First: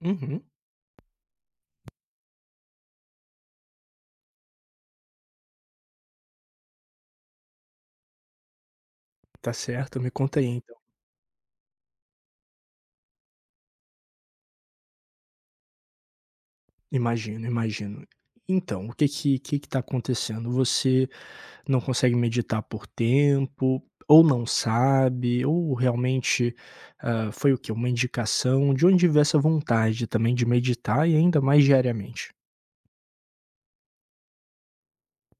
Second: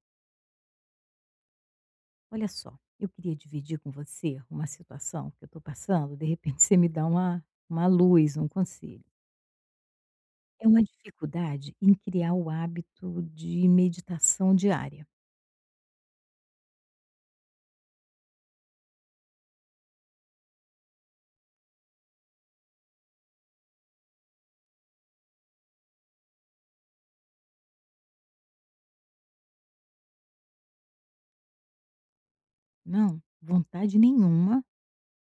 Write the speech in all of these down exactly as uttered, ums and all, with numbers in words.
Uhum, Olha só, eu queria dividir com você uma situação que eu estou passando, de repente você me dá uma, uma luz, um conselho. tá certo. Me conta aí É então. uma dificuldade em criar o hábito de meditação diária. Imagino, imagino. Então, o que que que que tá acontecendo? Você não consegue meditar por tempo, ou não sabe, ou realmente, hã, foi o quê? Uma indicação? De onde veio essa vontade também de meditar e ainda mais diariamente? Não, vontade nenhuma,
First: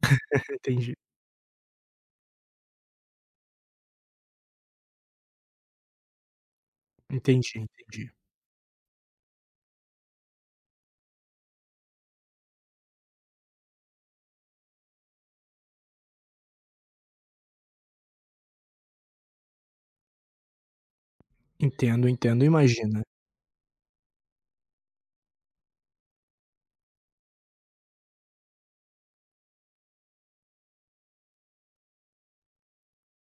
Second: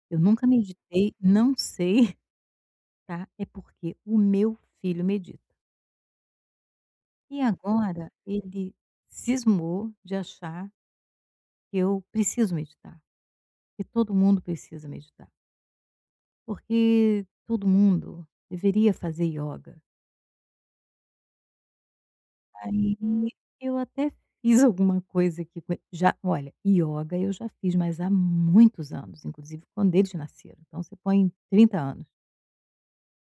eu nunca Entendi, meditei, não sei, tá? É porque o meu filho medita. E entendi, entendi. agora ele cismou de achar que eu preciso meditar, que todo mundo precisa meditar, porque todo mundo deveria fazer yoga. Entendo, entendo, Aí imagina. eu até fiz alguma coisa que co já olha, ioga eu já fiz, mas há muitos anos, inclusive quando eles nasceram, então você põe trinta anos.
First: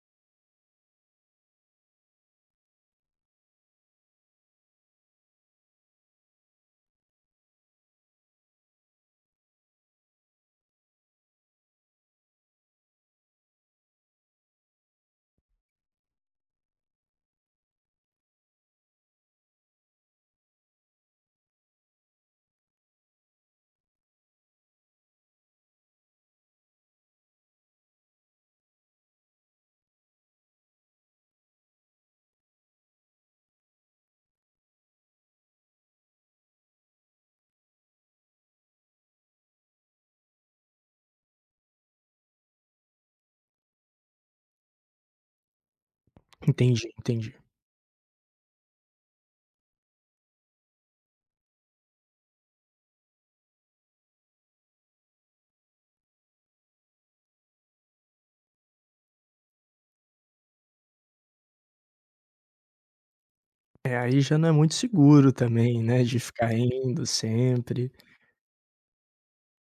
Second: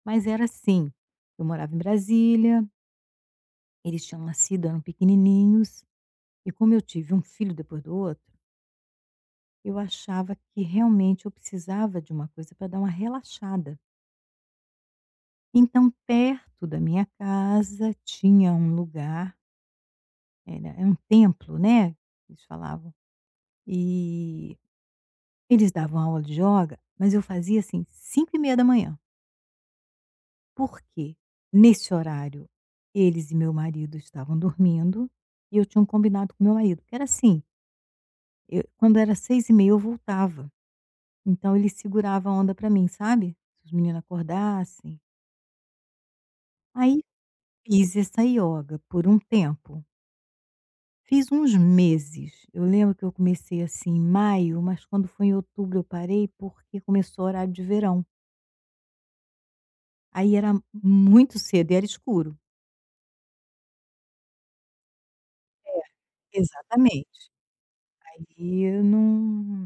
Mas era assim, eu morava em Brasília, eles tinham nascido, eram pequenininhos, e como eu tive um filho depois do outro, eu achava que realmente eu precisava de uma coisa para dar uma relaxada. Então perto da minha casa tinha um lugar, era é um templo, né, eles falavam, e eles davam aula de yoga, mas eu fazia, assim, cinco e meia. Por quê? Nesse horário, eles e meu marido estavam dormindo e eu tinha um combinado com meu marido, que era assim, eu quando era seis e meia eu voltava, então ele segurava a onda para mim, sabe, se os meninos acordassem. Entendi, Aí entendi. fiz essa yoga por um tempo, fiz uns meses. Eu lembro que eu comecei, assim, em maio, mas quando foi em outubro eu parei, porque começou o horário de verão. Aí era muito cedo e era escuro. É, aí já não é muito seguro também, né, de ficar indo Exatamente. sempre. Aí eu não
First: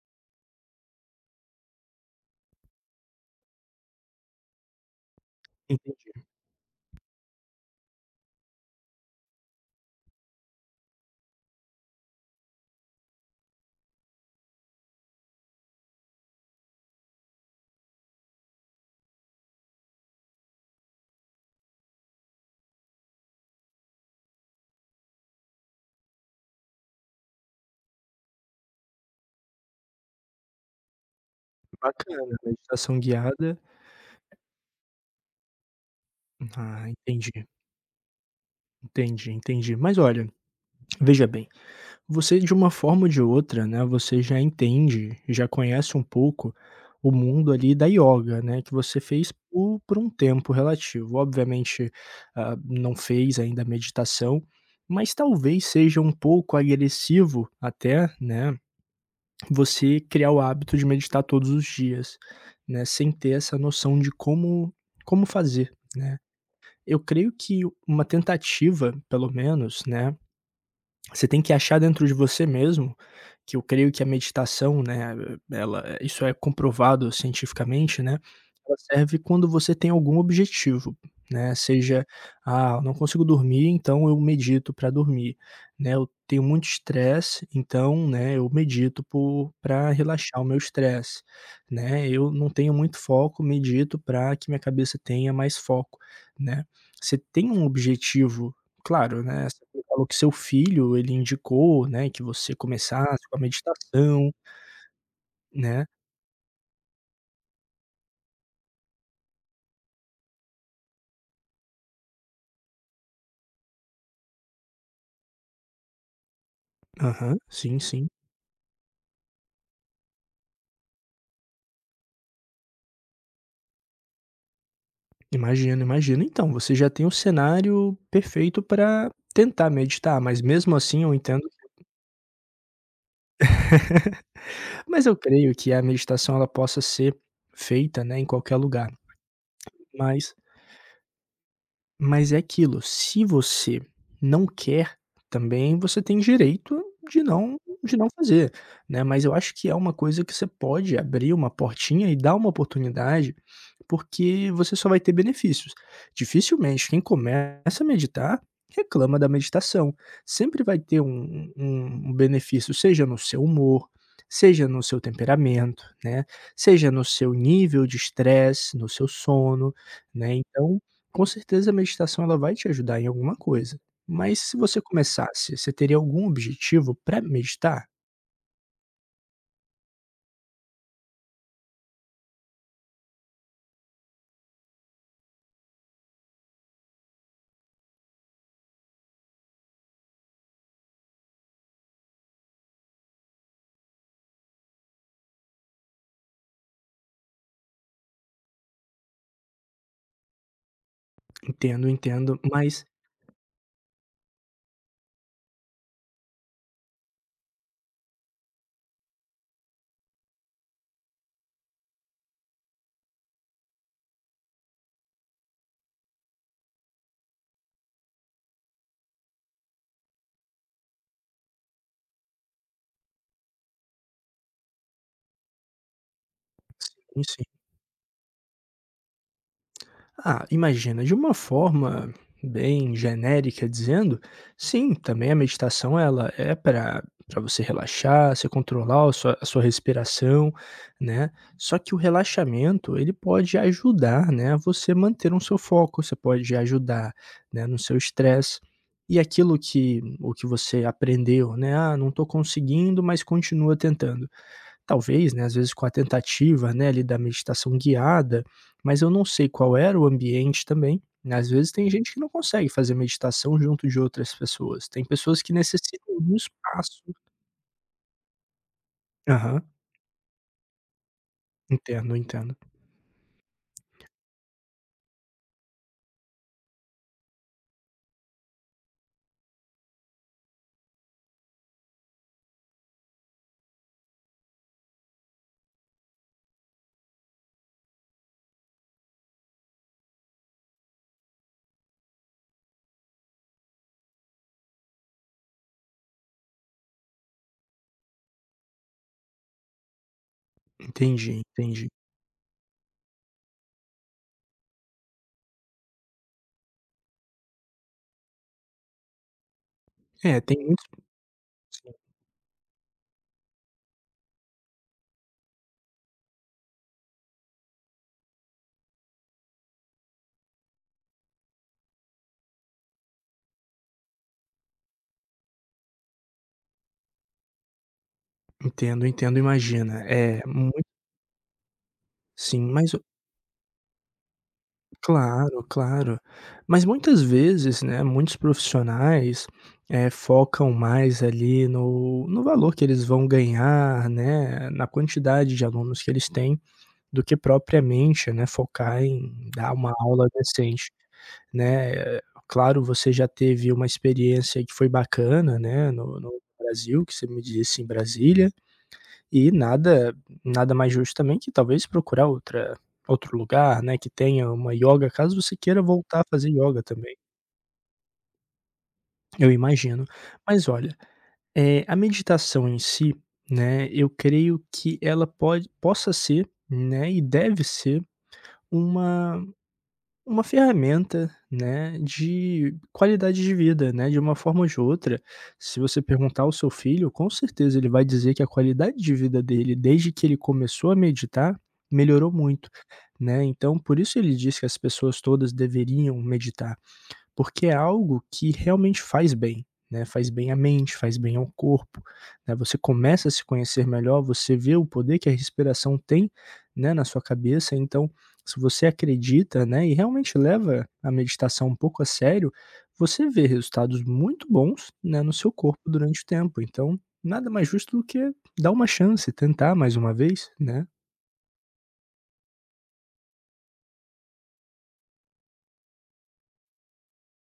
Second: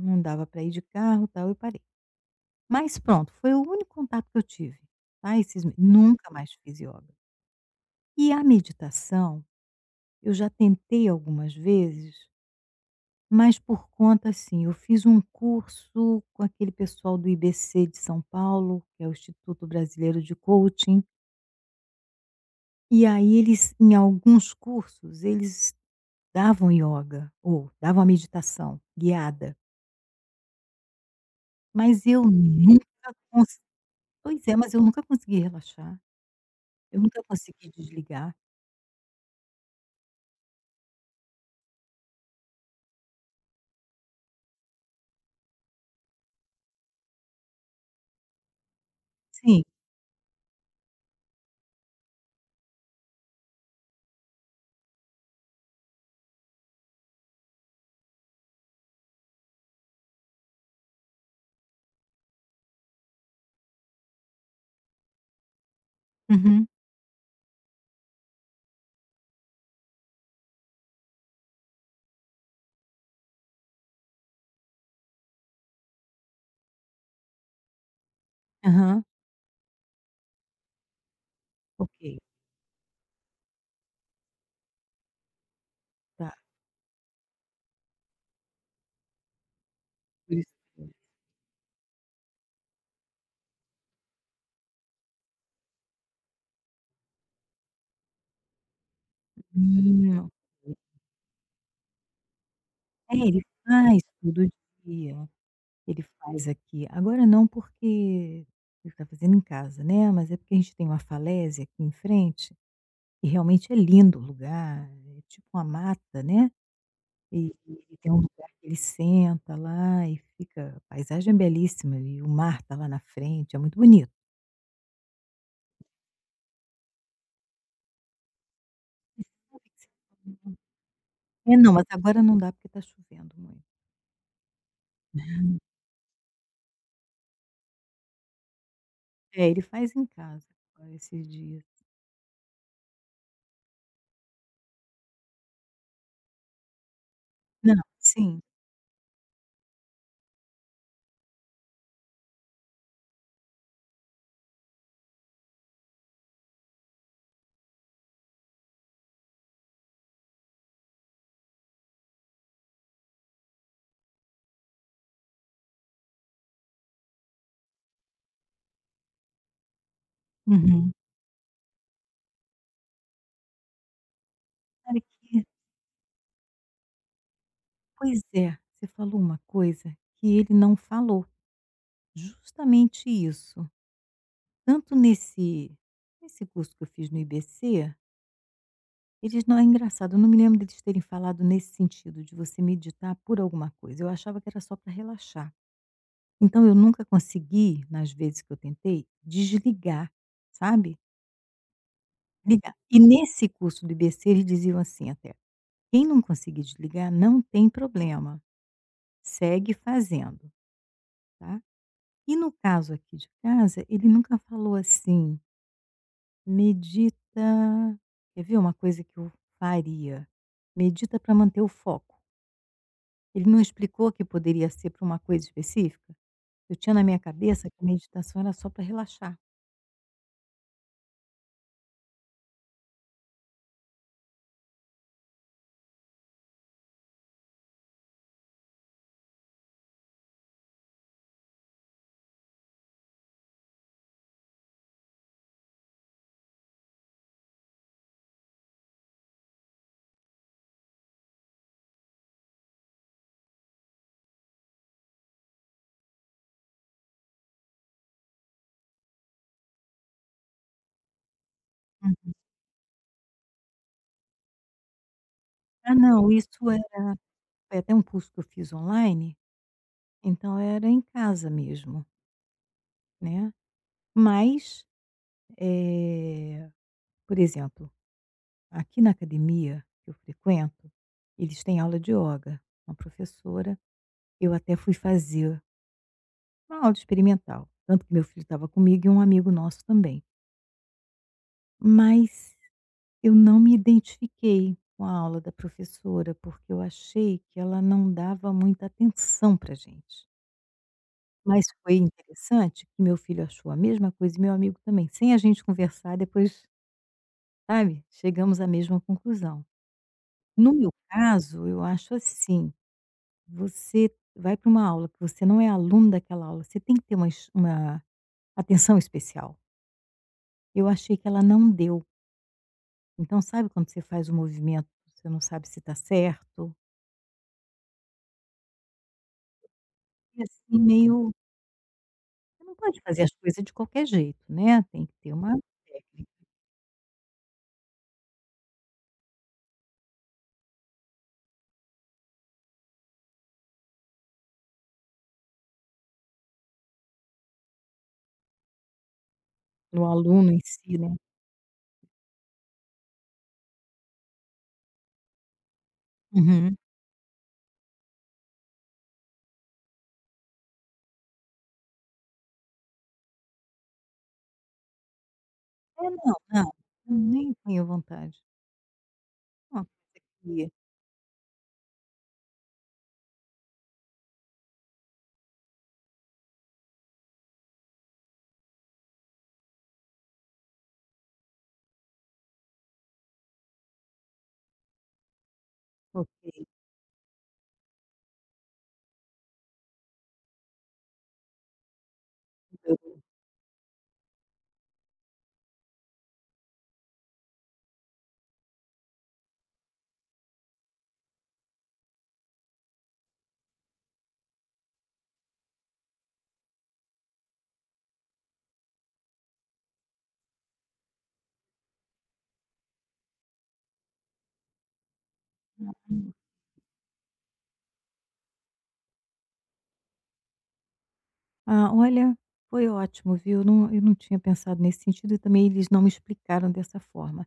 não dava para ir de carro, tal, eu parei. Mas pronto, foi o único contato que eu tive, tá, esses me Entendi, nunca mais fiz ioga. E a meditação, eu já tentei algumas vezes, mas por conta, assim, eu fiz um curso com aquele pessoal do I B C de São Paulo, que é o Instituto Brasileiro de Coaching, e aí eles, em alguns cursos, eles davam ioga ou davam a meditação guiada, mas eu bacana, nunca. meditação guiada. Pois é, mas eu nunca consegui relaxar, Ah, eu nunca entendi, consegui desligar. entendi, entendi. Mas olha, veja bem, você de uma forma ou de outra, né, você já entende, já conhece um pouco o mundo ali da yoga, né, que você fez Sim. por, por um tempo relativo. Obviamente, ah, não fez ainda a meditação, mas talvez seja um pouco agressivo até, né, você criar o hábito de meditar todos os dias, né, sem ter essa noção de como, como fazer, né? Uhum. Eu creio que uma tentativa, pelo menos, né, você tem que achar dentro de você mesmo, que eu creio que a meditação, né, ela isso é comprovado cientificamente, né, ela Aham. serve quando você tem algum objetivo, né, Ok, seja: "Ah, eu não consigo dormir, então eu medito para dormir", né, "Eu tá. tenho muito estresse, então, né, eu medito para Por relaxar o isso meu que. estresse", né, "Eu não tenho muito foco, medito para que minha cabeça tenha mais foco", né. Você tem um objetivo. Claro, né, você falou que Hum, seu ok. filho, ele indicou, né, que você É, começasse com a ele faz meditação, todo dia, né. ele faz aqui. Agora não porque ele tá fazendo em casa, né, mas é porque a gente tem uma falésia aqui em frente, e realmente é lindo o lugar, é tipo uma mata, né, Aham, e sim, e sim. tem um lugar que ele senta lá e fica a paisagem é belíssima e o mar tá lá na frente, é muito bonito. Imagino, imagino. Então, você já tem o cenário perfeito Você para sabe tentar que você meditar, mas falou mesmo assim eu entendo. é, não, mas agora não dá porque tá chovendo muito. Mas eu creio que a meditação ela possa ser feita, né, em qualquer lugar, É, ele faz em mas casa agora esses dias. Mas é aquilo, se você não quer, também você tem direito de não, Não, de não sim. fazer, né, mas eu acho que é uma coisa que você pode abrir uma portinha e dar uma oportunidade porque você só vai ter benefícios. Dificilmente quem começa a meditar reclama da meditação. Sempre vai ter um, um- um benefício, seja no seu humor, seja no seu temperamento, né? Seja no seu nível de estresse, no seu sono, né? Então, Uhum. com certeza a meditação ela vai te ajudar em alguma coisa. Mas se você Olha que começasse, você teria algum objetivo para meditar? pois é, você falou uma coisa que ele não falou, justamente isso. Tanto nesse nesse curso que eu fiz no I B C, eles não é engraçado, eu não me lembro deles terem falado nesse sentido de você meditar por alguma coisa, eu achava que era só pra relaxar. Então eu nunca consegui, nas vezes que eu tentei, desligar, sabe? Entendo, entendo, Ligar. mas E nesse curso do I B C eles diziam assim até: "Quem não conseguir desligar não tem problema, segue fazendo, tá". E no caso aqui de casa, ele nunca falou assim: "Medita", quer ver uma coisa que eu faria? "Medita para manter o foco". Ele não explicou que poderia ser para uma coisa específica. Eu tinha na minha sim, cabeça que meditação era só para relaxar. ah, imagina, de uma forma bem genérica dizendo, sim, também a meditação ela é para para você relaxar, você controlar a sua, a sua respiração, né? Só que o relaxamento, ele pode ajudar, né, a você manter um seu foco, você pode ajudar, né, no seu estresse. E aquilo que o que você aprendeu, né? Ah, não estou conseguindo, mas continua tentando. Talvez, né, às vezes com a tentativa, né, ali da meditação guiada, mas eu não sei qual era o ambiente também, né, às vezes tem gente que não Hum. consegue fazer meditação junto de outras pessoas, tem pessoas que Ah, necessitam não, de um isso é espaço. foi até um curso que eu fiz online, Aham, então era em casa mesmo, entendo, entendo. né. Mas, eh, por exemplo, aqui na academia que eu frequento, eles têm aula de yoga. Uma professora eu até fui fazer uma aula experimental, tanto que meu filho estava comigo e um amigo nosso também. Mas eu não me identifiquei com a aula da professora, porque eu achei que ela não dava muita atenção para gente. Entendi, Mas entendi. foi interessante que meu filho achou a mesma coisa e meu amigo também, sem a gente conversar, depois, sabe, chegamos à mesma conclusão. É, tem No muitos. meu caso, eu acho assim, você vai para uma aula que você não é aluno daquela aula, você tem que ter uma es uma atenção especial. Eu achei que ela não deu. Então sabe quando você faz o movimento, você não sabe se está certo? Entendo, entendo, imagina. E É, assim muito, meio sim, você não mas pode fazer as coisas de qualquer jeito, né, tem que ter uma claro, claro. técnica Mas muitas vezes, né, muitos profissionais, eh, focam mais ali no no valor que eles vão ganhar, né, na quantidade de alunos que eles têm, do que propriamente, né, focar em dar uma no aula aluno em decente, si, né. né. Eh, Claro, você já teve uma experiência que foi bacana, né, no no Uhum. Brasil, que você me disse em Brasília, e nada nada mais justo também que talvez procurar outra, outro lugar, né, que tenha uma yoga, caso você queira É, voltar a não, fazer não, yoga também, nem tenho vontade. eu imagino. Mas Ok, olha, eh, a meditação em si, né, eu creio que ela pode possa ser, né, e deve ser uma Uma ferramenta, né, de qualidade de vida, né, de uma forma ou de outra, se você perguntar ao ok. seu filho, com certeza ele vai dizer que a qualidade de vida dele, desde que ele começou a meditar, melhorou muito, né, então por isso ele diz que as pessoas todas deveriam meditar. Porque é algo que realmente faz bem, né, faz bem à mente, faz bem ao corpo, né, você começa a se conhecer melhor, você vê o poder que a respiração tem, né, na sua cabeça, então, se você acredita, né, e realmente leva a meditação um pouco a sério, você vê resultados muito bons, né, no seu corpo durante o tempo, então, nada mais justo do que dar uma chance, tentar mais uma vez, né. Ah, olha, foi ótimo, viu? Não, eu não tinha pensado nesse sentido e também eles não me explicaram dessa forma,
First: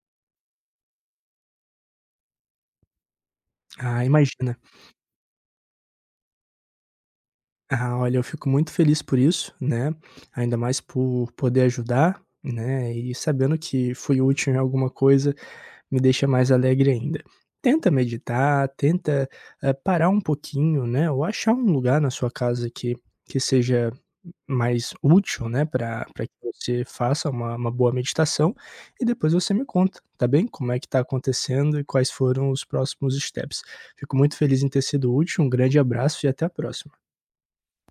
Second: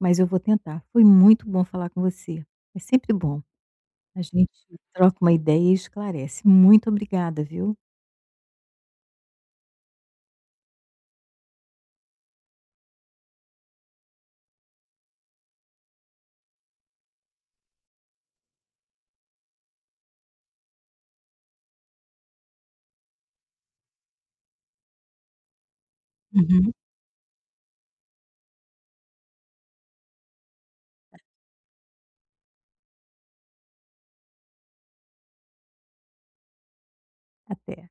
mas eu vou tentar. Foi muito bom falar com você. É sempre bom. Ah, A gente imagina. troca uma ideia e esclarece. Muito obrigada, viu? Ah, olha, eu fico muito feliz por isso, né, ainda mais por poder ajudar, né, e sabendo que fui útil em alguma coisa, me deixa mais alegre ainda. Tenta meditar, tenta, eh, parar um pouquinho, né, ou achar um lugar na sua casa que que seja mais útil, né, para para que Uhum. você faça uma uma boa meditação, e depois você me conta, tá bem, como é que tá acontecendo e quais foram os próximos steps. Fico muito feliz em ter sido útil, um grande abraço e até a próxima. Até.